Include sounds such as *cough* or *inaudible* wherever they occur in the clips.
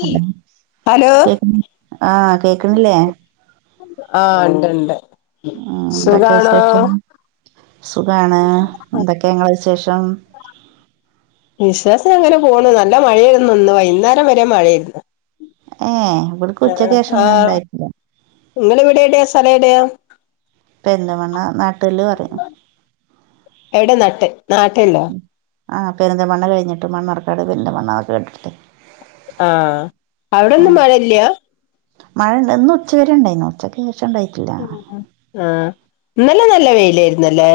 Hello hello കേ ആഹ് കേക്ക്ണില്ലേ ആഹ് ഇണ്ട് ഇണ്ട് ഉം എന്തൊക്കെ വിശേഷം സുഖാണ് എന്തൊക്കെ നിങ്ങളെ വിശേഷം വിശേഷം അങ്ങനെ പോണ് നല്ല മഴയായിര്ന്ന് ഇന്ന് വൈകുന്നേരം വരെ മഴയായിരുന്ന് ഏഹ് ഇവിട്ക്ക് ഉച്ചയ്ക്ക് ശേഷം അങ്ങനെ ആഹ് ഇണ്ടായിട്ടില്ല. നിങ്ങള് ഇവിടെ എവിടെയാ സ്ഥലേടയാ പെരിന്തൽമണ്ണ നാട്ടെല്ല് പറയും ഏടെ നട്ട് നാട്ടെല്ലോ ആഹ് പെരിന്തൽമണ്ണ കഴിഞ്ഞിട്ട് മണ്ണാർക്കാട് പെരിന്തൽമണ്ണ അതൊക്കെ കേട്ടില്ലേ. ആഹ് അവിടൊന്നും മഴയില്ല മഴ ഇണ്ട് ഇന്ന് ഉച്ച വരെണ്ടായിരുന്നു ഉച്ചക്ക് ശേഷം ഉണ്ടായി ആഹ് ഇന്നലഞ നല്ല വെയിലായിരുന്ന്ല്ലേ.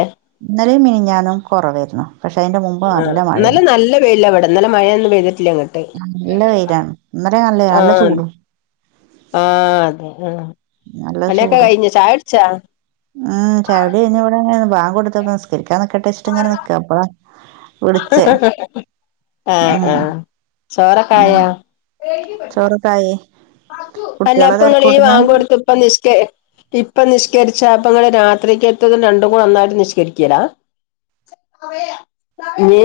ഇന്നലേം മിനിഞ്ഞാന്നും കൊറവേര്ന്നു പഷെ അയിന്റെ മു ആഹ് ഇന്നലെ നല്ല വെയിലാ ഇവടെ ഇന്നലെ മഴയൊന്നും പെയ്ത്ട്ടില്ല ഇങ്ങട്. ഉം നല്ല വെയ്ലാണ് ഇന്നലെ നല്ലെ നല്ല ആഹ് ചൂടും ആഹ് അതെ ആഹ് നല്ല പണിയൊക്കെ ചൂടും കഴിഞ്ഞ് ചായുട്ച്ചോ? ഉം ചായുടി കഴിഞ്ഞ് ഇവടെങ്ങനെ ബാങ്ക് കൊടുത്തോക്കെ ന്നിസ്കരിക്കാൻ ന്നിക്കട്ടെച്ച്ങ്ങനെ ന്നിക്ക അപ്പളാ വ്ള്ച്ച ആഹ് ചോറൊക്കെ ആഹ് ആയോ ചോറൊക്കായേ അല്ലപ്പങ്ങളീ വാങ്കൊട്ത്ത്പ്പം നിസ്കെ ഇപ്പ ന്നിസ്കെര്ച്ച അപ്പങ്ങള് രാത്രിക്കെത്തതും രണ്ടും കൂടെ ഒന്നായ്ട്ട് നിസ്കരിക്കലാ ഇയ്യ്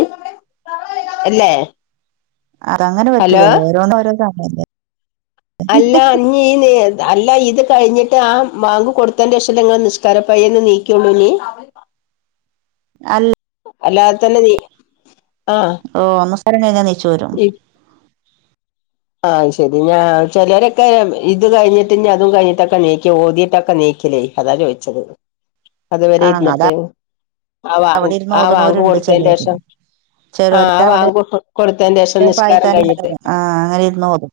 ഇല്ലേ അതങ്ങെനെ പറ്റുലല്ലോ ഓരോന്ന് ഒരോന്ന് അങ്ങനല്ലെ അല്ല അ ഈനി അല്ല ഇത് കഴിഞ്ഞിട്ട് ആഹ് മാങ്ക് കൊടുത്തെന്റെഷല്ലെ ങ്ങള് ന്നിസ്കാരപ്പയേന്ന് നീക്കൊള്ളൂനീ? അൽ അല്ലാതെ തെന്നെ നീ ആഹ് ഓഹ് നമസ്ക്കാരം കഴിഞ്ഞ നീച്ചോരും. ഇ ആഹ് അയ്ശെരി ഞാ ചെലോരൊക്കെ ഇത് കഴിഞ്ഞിട്ട് ഇഞ്ഞ് അതും കഴിഞ്ഞിട്ടൊക്കെ നീക്ക ഓതീട്ടൊക്കെ നീക്കലേയ്. അതാ ചോഴിച്ചത് അത് വരെ ആ അതാ ഇര്ന്നിട്ട് ആഹ് വാങ്ങ് അവിടെ ഇരുന്ന് ആഹ് ഓതണോരുണ്ട് ചിലര് വാങ്കോട്ത്തെന്റേഷം. ചിലര് ആഹ് അവിടെ വാങ്കൊട്ത് കൊടുത്തേന്റേഷം നിസ്കാരം പായിത്താൻ കഴിഞ്ഞിട്ട്. ആ അങ്ങനെ ഇരുന്ന് ഓതും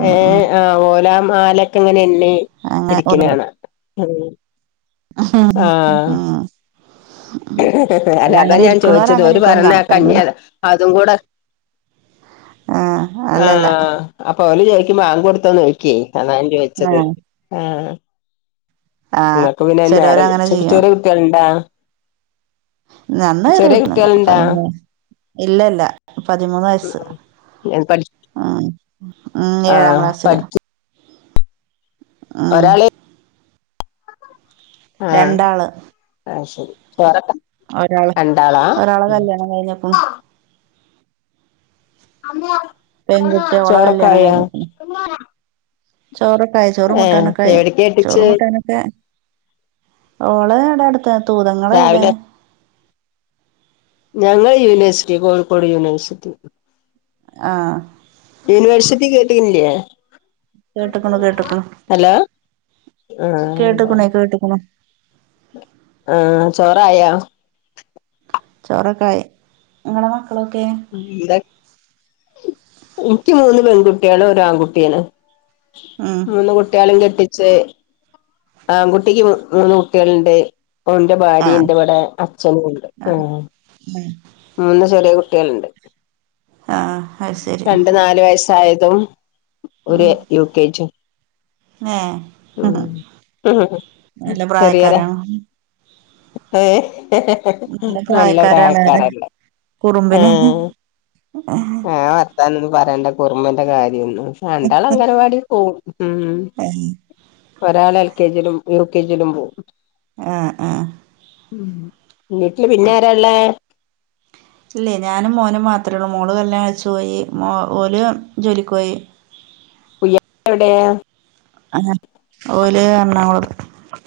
ഉം ഉം ഏഹ് ആഹ് ഓലാ മലൊക്കെങ്ങനെണ്ണി അങ്ങനെ ഇരിക്ക്നാണ അത് ആഹ് ആഹ് അല്ല അതാ ഞാൻ ഇരിക്കണോര് ചോയിച്ചത് അങ്ങനെ ഓര് ഇരിക്കും പറെണെക്ക നമുക്കങ്ങനെ ഇഞ്ഞത അതും കൂടെ ആഹ് അല്ല അല്ല ആഹ് അപ്പൊ ഓല് ചോയിക്കും ബാങ്കോട്ത്തോന്ന് ചോയിക്കും അതാ ഞാൻ ആ ചോയിച്ചത് ആഹ്. ആ ഇങ്ങക്ക് പിന്നെ ചിലവര് ന്നേരം അങ്ങനെ ചേർ ചെയ്യും ചെറിയ കുട്ട്യാള്ണ്ടാ? ന്നന്നെ ചെറിയൊട്ടിന്നുല്ല പതിമൂന്ന് ഇല്ലല്ല പതിമൂന്ന് വയസ്സ്. എഹ് പഠി ആഹ് ഉം ഏഴാം ആഹ് ക്ലാസ്സില് ആഹ് ഒരാളെ ആഹ് രണ്ടാള് ആഹ് ശെരി വെറോക്കെ ഒരാള് ഒരാളെ കല്യാണം കയിഞ്ഞ്ക്ക്ണു. പെൺകുട്ടി ഓളെ കല്യാണം ചോറോക്കായൊ? ചോറൊക്കായി ചോറും കുട്ടാനൊക്കായി എവിടേക്കാ കെട്ടിച്ചേ ചോറും കുട്ടാനും ക്കെ ഓള് ഇവ്ടെ അട്ത്ത തൂത ഇങ്ങളോവ്ടെ? രാവിലെ ഞങ്ങള് യൂന് വേഴ്സിറ്റി കോഴിക്കോട് യൂണിവേഴ്സിറ്റി. ആഹ് യൂണിവേഴ്സിറ്റി കേട്ടിൻല്ലേ? കേട്ട്ക്കണു കേട്ട്ക്കണു അലോ ആഹ് കേട്ട്ക്കണേ അവ്ടെണ് കേട്ട്ക്കണു ആഹ് ചോറായോ? ചോറോക്കായി ഇങ്ങളെ മക്കളൊക്കെ? എന്ത ഇയ്ക്ക് മൂന്ന് പെൺട്ട്യാളും ഒരാൺകുട്ടിയാണ്. ഉം മൂന്ന് കുട്ട്യാളീം കെട്ടിച്ച് ആൺകുട്ടിക്ക് മൂന്ന് കുട്ട്യാള്ണ്ട് ഒന്റെ ആഹ് ഭാര്യണ്ട് ഇവടെ അച്ഛനുണ്ട് ആഹ്. എഹ് മൂന്ന് ചെറിയ കുട്ട്യാള്ണ്ട് ആഹ് അത് ശരി രണ്ട് ന്നാല് വയസ്. ആയതും ഒര് ഉം യു കെ ജിം ഏഹ് ഉം നല്ല ചെറിയൊര പ്രായക്കാരാണ് ഏഹ് നല്ല പ്രായ പ്രായക്കാരാണ് പറയ ക്കാരല്ലേ കുറുമ്പിന് ഏഹ് ആഹ് താനൊന്നും പറയണ്ട കുർമേന്റെ കാര്യൊന്നും രണ്ടാള് അംഗനവാടി പോകും ഉം ഏഹ് ഒരാൾ എൽ കെ ജിയിലും യു കെ ജിയിലും പോവും ആഹ് ആഹ് ഉം വീട്ടില് പിന്നാരാള്ളേ ഇല്ലേ ഞാനും മോനും മാത്രെള്ളൂ മോള് കല്യാണം കഴിച്ച് പോയി മൊ ഓല് ജോലിക്ക് പോയി എവിടെയ അങ്ങ് ഓല് എറണാകൂളം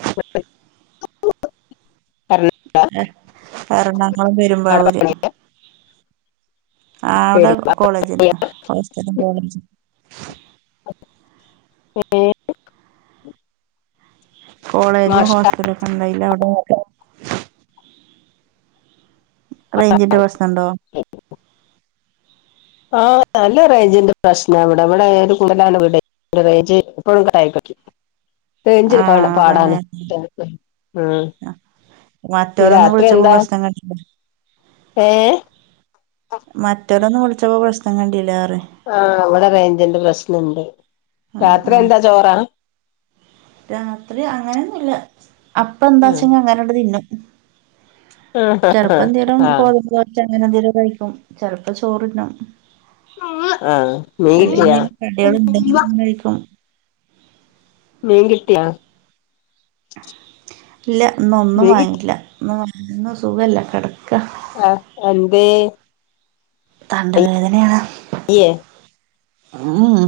*inaudible* എ എറണാംകുളം പെരുമ്പാവൂർ ആഹ് അവിടെ കോളേജിന് ഹോസ്റ്റലും കോളേജും ഏഹ് കോളേജും മാഷാ ഹോസ്റ്റലോക്കെ ണ്ടായിന്റവിടെറിയ റേഞ്ചിന്റെ പ്രശ്നണ്ടോ ആഹ് നല്ല റേഞ്ചിന്റെ പ്രശ്ന ഇവിടെ ഇവിടെ ഒരു കുണ്ടിലാണല്ലോ വീട് റേഞ്ച് എപ്പോഴും കട്ടായികളിക്കും ആഹ് *unintelligible* പാടാണ് അതാണ് ഉം ഇനി മറ്റോരൊന്നും രാത്രി വിളിച്ചപ്പോ എന്താ പ്രശ്നം കണ്ടില്ല ഏഹ് മറ്റേല്ലൊന്നും വിളിച്ചപ്പോ പ്രശ്നം കണ്ടീലാറിയ ആഹ് ഇവിടെ റേഞ്ചന്റ് പ്രശ്നണ്ട് ആഹ് രാത്രി ആഹ് എന്താ ചോറാ രാത്രി അങ്ങനെയൊന്നുല്ല ആഹ് അപ്പന്താച്ചെങ്ക അങ്ങനണ്ട് തിനും ചെലപ്പന്തേങ്കിലും ആഹ് ഗോതമ്പ്ദോശ അങ്ങനെ എന്തെങ്കിലും കഴിക്കും ചെലപ്പ ചോറിന്നും ആഹ് നീട്ടിയ കടിയൾ ഇണ്ടെങ്കിലി ഇങ്ങനെ കഴിക്കും മീൻ കിട്ടിയാ ഇല്ല ഇന്നോന്നും മീൻ വാങ്ങിട്ടില്ല ഇന്ന് ഒന്നും സുഖല്ല കെടക്ക ആഹ് എന്തെ തണ്ടൽ വേദനയാ ഇയ്യേ ഉം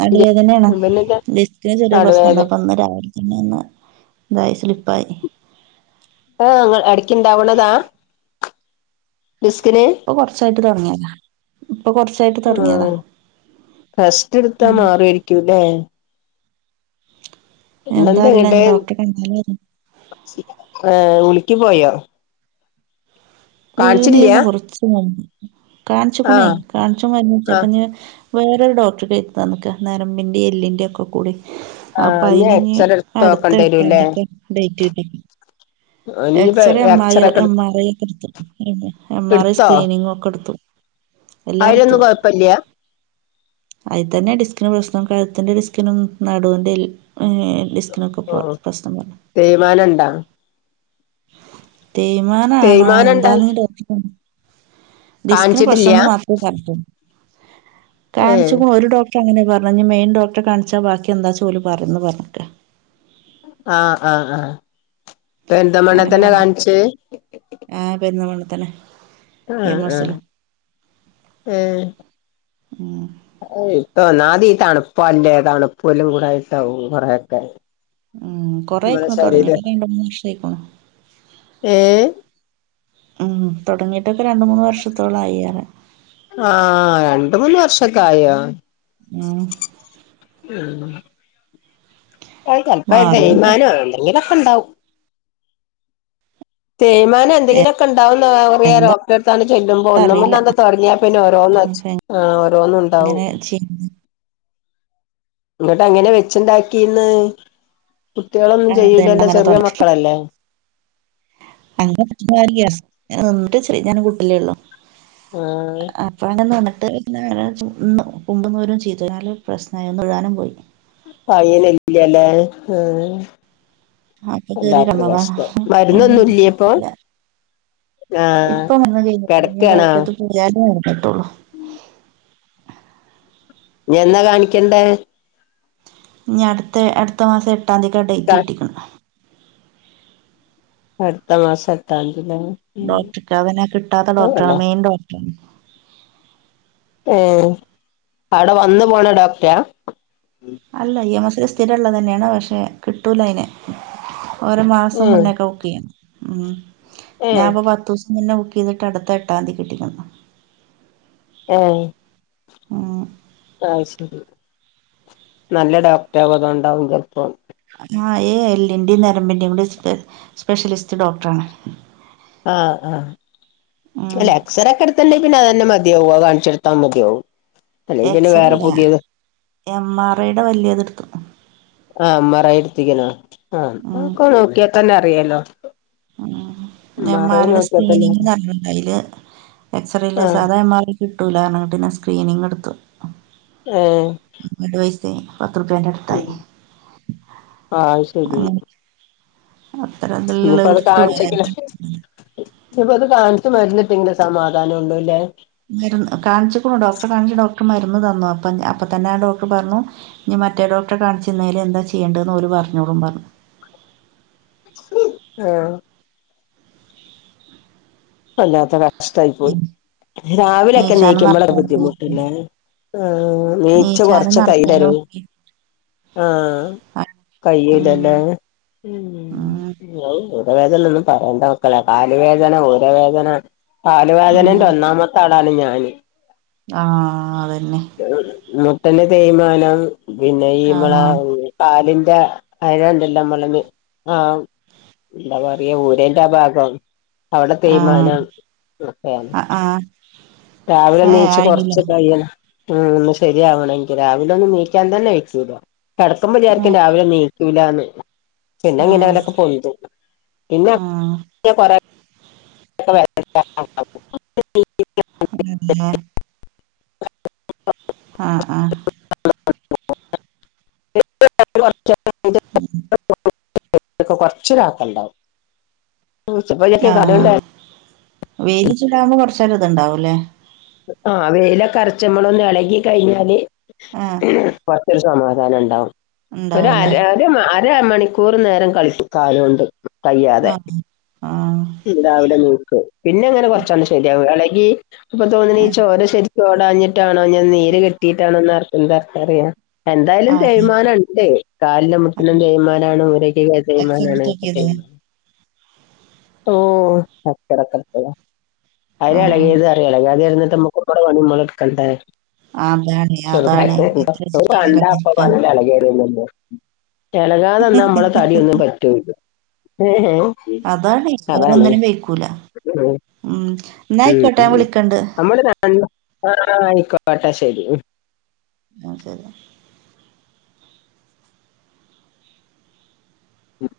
നടുവേദനായാണ് പിന്നെന്താ ടിസ്കിന് ചെറിയ പ്രശ്നണ്ട് നടുവേദന അപ്പൊന്ന് രാവിലെ തന്നെ ഒന്ന് ഇതായി സ്ലിപ്പായി ആഹ് എടക്കിണ്ടാവ്ണതാ ഡിസ്കിന് ഇപ്പൊ കോർച്ചായിട്ട് തോടങ്ങിയത ഇപ്പൊ കോർച്ച് ആഹ് റെസ്റ്റ്ട്ത്താ ഉം മാറുഏരിക്കൂല്ലേ എന്താ ഇന്നെന്താ അറിയില്ല ഇനി ഇങ്ങട്ട് ഡോക്റെ കണ്ടി *unintelligible* ഏഹ് ഉളുക്കി പോയോ കാണിച്ചില്ല്യ വീണീര്ന്നു കൊറച്ച് മുമ്പ് കാണിചുകുണേ ആഹ് കാണിച് ആഹ് മര്ന്ന്കുടിച്ചപ്പ നീ വേറൊരു ഡോക്ടർക്ക് എഴുതി തന്നാക്കാ നെരമ്പിന്റെയും എല്ലിൻ്റെയോക്കെ കൂടി ആഹ് അപ്പൊ ഇനി അയിന്ഞ് എക്സറേ എടുത്ത് നോക്കണ്ടി അടുത്ത വരൂല്ലേ എട്ടാംതിക്ക ഡേറ്റ് കിട്ടിക്ക് ഓന് ഇനിപ്പോ എക്സ്റേം എം എക്സറേ ആയർ ഒക്കെ എടു എം ആർ ഐ ഒക്കെ എടുത്തു എം ആർ ഐ എടുത്തോ സ്ക്രീനിങ്ങോക്കെടുത്തു അയിലൊന്നും കൊഴപ്പല്ല്യാ അയ്ത്തന്നെ ഡിസ്കിന് പ്രശ്നം കഴുത്തിന്റെ ഡിസ്കിനും നടുവിന്റെ എൽ ഏഹ് ഡിസ്ക്കിനൊക്കപ്പൊ ആഹ് പ്രശ്നം പറഞ്ഞെ തേയ്മാനണ്ടാ തേമാനാണോ തേയ്മാനണ്ടാ എന്താന്ന് ഡോക്ടറെ ക ഡിസ്കിന് കാണിച്ചിട്ടില്ല്യ പ്രശ്നംന്ന് മാത്രമേ പറഞ്ഞ്ട്ടുള്ളു ഏഹ് കാണിച്ചുകുണു ഒരു ഡോക് അങ്ങനെ പറഞ് മെയിൻ ഡോക്ടറെ കാണിച്ചാ ബാക്കി എന്താ ചോലി പറന്ന് പറഞ്ഞട്ടെ ആഹ് ആഹ് ആഹ് ഇപ്പൊ പെരുന്ത മണ്ണേ അങ്ങനെ തന്നെ പറഞ്ഞു കാണിച്ചേ ആഹ് പെരുന്ന മണ്ണത്തനെ ആഹ് ആഹ് ഏഹ് ഉം ഇപ്പൊന്നാതീ തണുപ്പല്ലേ തണുപ്പല്ലും കൂടെട്ടാവും കൊറെക്കെ ഉം കൊറെ ആയേക്കണ് തുടങ്ങിട്ട് രണ്ട് മൂന്ന് വർഷ ആയിക്കാണും ഏഹ് ഉം തുടങ്ങിട്ടൊക്കെ രണ്ട് മൂന്ന് വർഷത്തോളം ആയിറിയ ആഹ് രണ്ട് മൂന്ന് വർഷക്കായോ ഉം ഉം ചിലപ്പോ മാറും പിന്നെ തെയ്മാനം എന്തെങ്കിലൊക്കെണ്ടാവും തെയുമാനം എന്തെങ്കിലൊക്കെണ്ടാവുന്ന എന്താ ഡോക്ടറെ എടുത്താണ് ചെല്ലുമ്പോ അറീല്ല ഒന്നുംന്ത തുടങ്ങിയാ പിന്ന ഓരോന്ന് വച്ച്‌ ഇപ്പ ആഹ് ഓരോന്നു ഉണ്ടാവും എങ്ങനെ ചെയ്യ്ന്ന് എന്നിട്ടങ്ങട്ടനെ വെച്ചുണ്ടാക്കിന്ന് കുട്ടികളൊന്നും അതന്നെ ചെയ്ല്ലല്ലോ അങ്ങനെ ചെറിയ തൊടങ്ങി മക്കളല്ലേ *unintelligible* കൂട്ടലേ ഒള്ളു ആഹ് അപ്പൊ അങ്ങനെ *unintelligible* പയ്യൻ ഇല്ലല്ലേ ആഹ് ആഹ് വല്ലാത്തൊരു കഷ്ടം മരുന്നൊന്നും ഇല്ല്യേ ഇപ്പൊ *unintelligible* ആഹ് ഇപ്പൊ വന്നതെനി *unintelligible* കിടക്കാണോ ഡോക്ടറെ *unintelligible* ഇനി എന്നാ കാണിക്കണ്ടേ ഇനി അടുത്ത അടുത്ത മാസം എട്ടാം തീയതിക്കാ ഡേറ്റ് കിട്ടിക്കുന്ന അടുത്ത മാസം എട്ടാന്തില്ലേ ഡോക്ടർക്ക് അതിനെ കിട്ടാത്ത ഡോക്ടറാണ് മെയിൻ ഡോക്ടറാണ് ഏഹ് അവിടെ വന്ന് പോണ ഡോക്ടറ അല്ല ഇ എം എസ് ഐ സ്ഥിരം ഉള്ളത് തന്നെയാണ് പക്ഷെ കിട്ടൂല അതിനെ ഒരേ മാസം ഏഹ് മുന്നേക്കെ ബുക്ക് ചെയ്യും ഏഹ് ഞാൻപ്പോ പത്ത് ദി ഇന്ന് ബുക്ക് ചെയ്ത്ട്ടാ അടുത്ത എട്ടാം തീയതി കിട്ടിക്കണ ആഹ് ഉം ആഹ് ശരി നല്ല ഡോക്ടർ അത് ഉണ്ടാവില്ലപ്പം ആഹ് എല്ലിന്റെയും നരമ്പിൻന്റെയും കൂടെ സ്പെ സ്പെഷ്യലിസ്റ്റ് ഡോക്ടറാണ് ആഹ് ആഹ് ഉം അല്ല എക്സറ ഒക്കെ എടുത്തുണ്ടെങ്കിൽ പിന്നെ അത് തന്നെ മതിയാവും കാണിച്ച് കൊടുത്താൽ മതിയാവും അല്ലെങ്കിൽ പിന്നെ എക്സ്റേ വേറെ പുതിയത് അല്ലഎം ആർ ഐയുടെ വലിയത് എടുത്തു ആഹ് എം ആർ ഐ എടുത്തിക്കണോ ആഹ് ഉം അപ്പോ നോക്കിയാൽ തന്നെ അറിയാലോ ഉം എം ഐ ആർ ടെ നോക്കിയാൽ തന്നെ അറിയാം സ്ക്രീനിങ്ല്ലണ്ട അതില് എക്സറേല്ല ആഹ് സാധ എം ആർ കിട്ടൂല അങ്ങനെ പിന്നെ സ്ക്രീനിങ് എടുത്തു ആഹ് ഒരുപാട് പൈസായി പത്ത് റുപ്യാന്റെ ഉം അത് ശരി അങ്ങനെ *unintelligible* ഇനിപ്പ അത് കാണിച്ച് മരുന്ന് കിട്ടിയങ്കിലേ സമാധാനംള്ളൂല്ലേ മരുന്ന് കാണിച്ചിക്കണു ഡോക്ടറെ കാണിച്ച് ഡോക്ടർ മരുന്ന് തന്നു അപ്പ അപ്പ തന്നെ ആ ഡോക്ടർ പറഞ്ഞു ഇനി മറ്റേ ഡോക്ടറെ കാണിച്ച് എന്തെല് ചെയ്യേണ്ടതെന്ന് ഓരു പറഞ്ഞോളുന്ന് പറഞ്ഞു ആഹ് വല്ലാത്ത കഷ്ടായി പോയി ഉം. രാവിലെയൊക്കെ നീച്ചാനും എണീക്കുമ്പളാ നടക്കാനും വയ്ക്കൂലേ ബുദ്ധിമുട്ടല്ലേ ആഹ് എണിച്ച് നീച്ചാനും കൊറച്ച കൈ നടക്കാനും തരും ഒന്നും ആഹ് ആ, കഴിയുലല്ലേ ഉം ഉം ഏഹ് ഊരവേദന ഒന്നും പറയേണ്ട മക്കളെ കാല് വേദന തല വേദന കാല് വേദനന്റെ ഉം ഒന്നാമത്തെ ആളാണ് ഞാന് ആഹ് അതന്നെ മുട്ടിന്റെ തേയ്മാനം പിന്നെ ഈ ആഹ് കാലിന്റെ അഴണ്ടല്ലോ അമള ആഹ് എന്താ പറയ ഊരന്റെ ഭാഗം അവിടെ ആഹ് തേയ്മാനം ഒക്കെയാണ് ആഹ് ആഹ് *inaudible* രാവിലെ ഏഹ് എനീച്ച് ആയില്ലേ കൊറച്ച് കഴിയണം ഉ ഒന്ന് ശരിയാവണെങ്കിൽ രാവിലെ ഒന്ന് എനീക്കാൻ തന്നെ വെക്കൂടോ കെടക്കുമ്പോൾവിചാരിക്കും രാവിലെ നീക്ക ലന്ന് പിന്നെ ആഹ് അങ്ങനെയൊക്കങ്ങനെ പൊന്തും പിന്നെ ആഹ് *unintelligible* *unintelligible* അത് തന്നെ *unintelligible* ആഹ് ആഹ് *unintelligible* ഉം ക്ക കൊറ്ച്ച് *unintelligible* ഇണ്ടാവും. സുബൈയൊക്കെ ആഹ് കാണല്ലേ വെയില് ചൂടാകുമ്പോ കൊറച്ചേരം ഇത്ണ്ടാവൂല്ലേ. ആ വെയില് കറച്ച്മ്മളൊന്ന് എളകി കഴിഞ്ഞാല്. ആഹ് കൊറച്ചരു സമാധാനം ഉണ്ടാവും. ഒരു ആര ഉണ്ടാവൂലേ ഒരു അര മണിക്കൂർ നേരം കളിച്ച് കാലോണ്ട് ഒയ്യാതെ ആഹ് ആഹ് രാവിലെ നോക്ക്. പിന്നെ അങ്ങനെ കൊറ്ചൊണ്ണം ശരിയാവു. എളകി ഇപ്പൊ തോന്നുണ് ആഹ് ചോര ശെരി ഓടാഞ്ഞിട്ടാണോ ഇഞ് നീര് കെട്ടിട്ടാണോ ന്നാർ എന്താർക്ക് അറിയാ എന്തായാലും ആഹ് തേയ്മാനം ഇണ്ട്. കാലിനും മുട്ടുനും തേയ്മാനാണ്. ഊരക്ക് എക്സൽ എടുത്ത് തേയ്മാനാണ്ക്കട്ടെ നോക്കിയതാ ഉം ട്ടോ കച്ചറ കച്ചറ അത് ആഹ് എളകിത് എളകാതെ ഇര്ന്ന്ട്ട് അമക് *unintelligible* ഇട്ക്കണ്ടേ അതാണ് ചെറുതായി അതാണ് എത്ര വെച്ചിട്ടാണ് *unintelligible* എന്റെ അപ്പ കണ്ടിരിക്കുക. പറഞ്ഞ എളകിവരൂന്നാ എളകാതെന്നാ നമ്മളെ തടിയൊന്നും പറ്റൂല *unintelligible* അതാണ് അതാണ് വേറൊന്നിനും വെയ്ക്കൂല. ഉം. ഉം ഇന്നാ ആയിക്കോട്ടെ. ഞാൻ വിളിക്കണ്ട്. നമ്മൾ രണ്ട്. ആ ആയിക്കോട്ടെ. ശെരി ഉം ഇന്നാ ശരി ഉം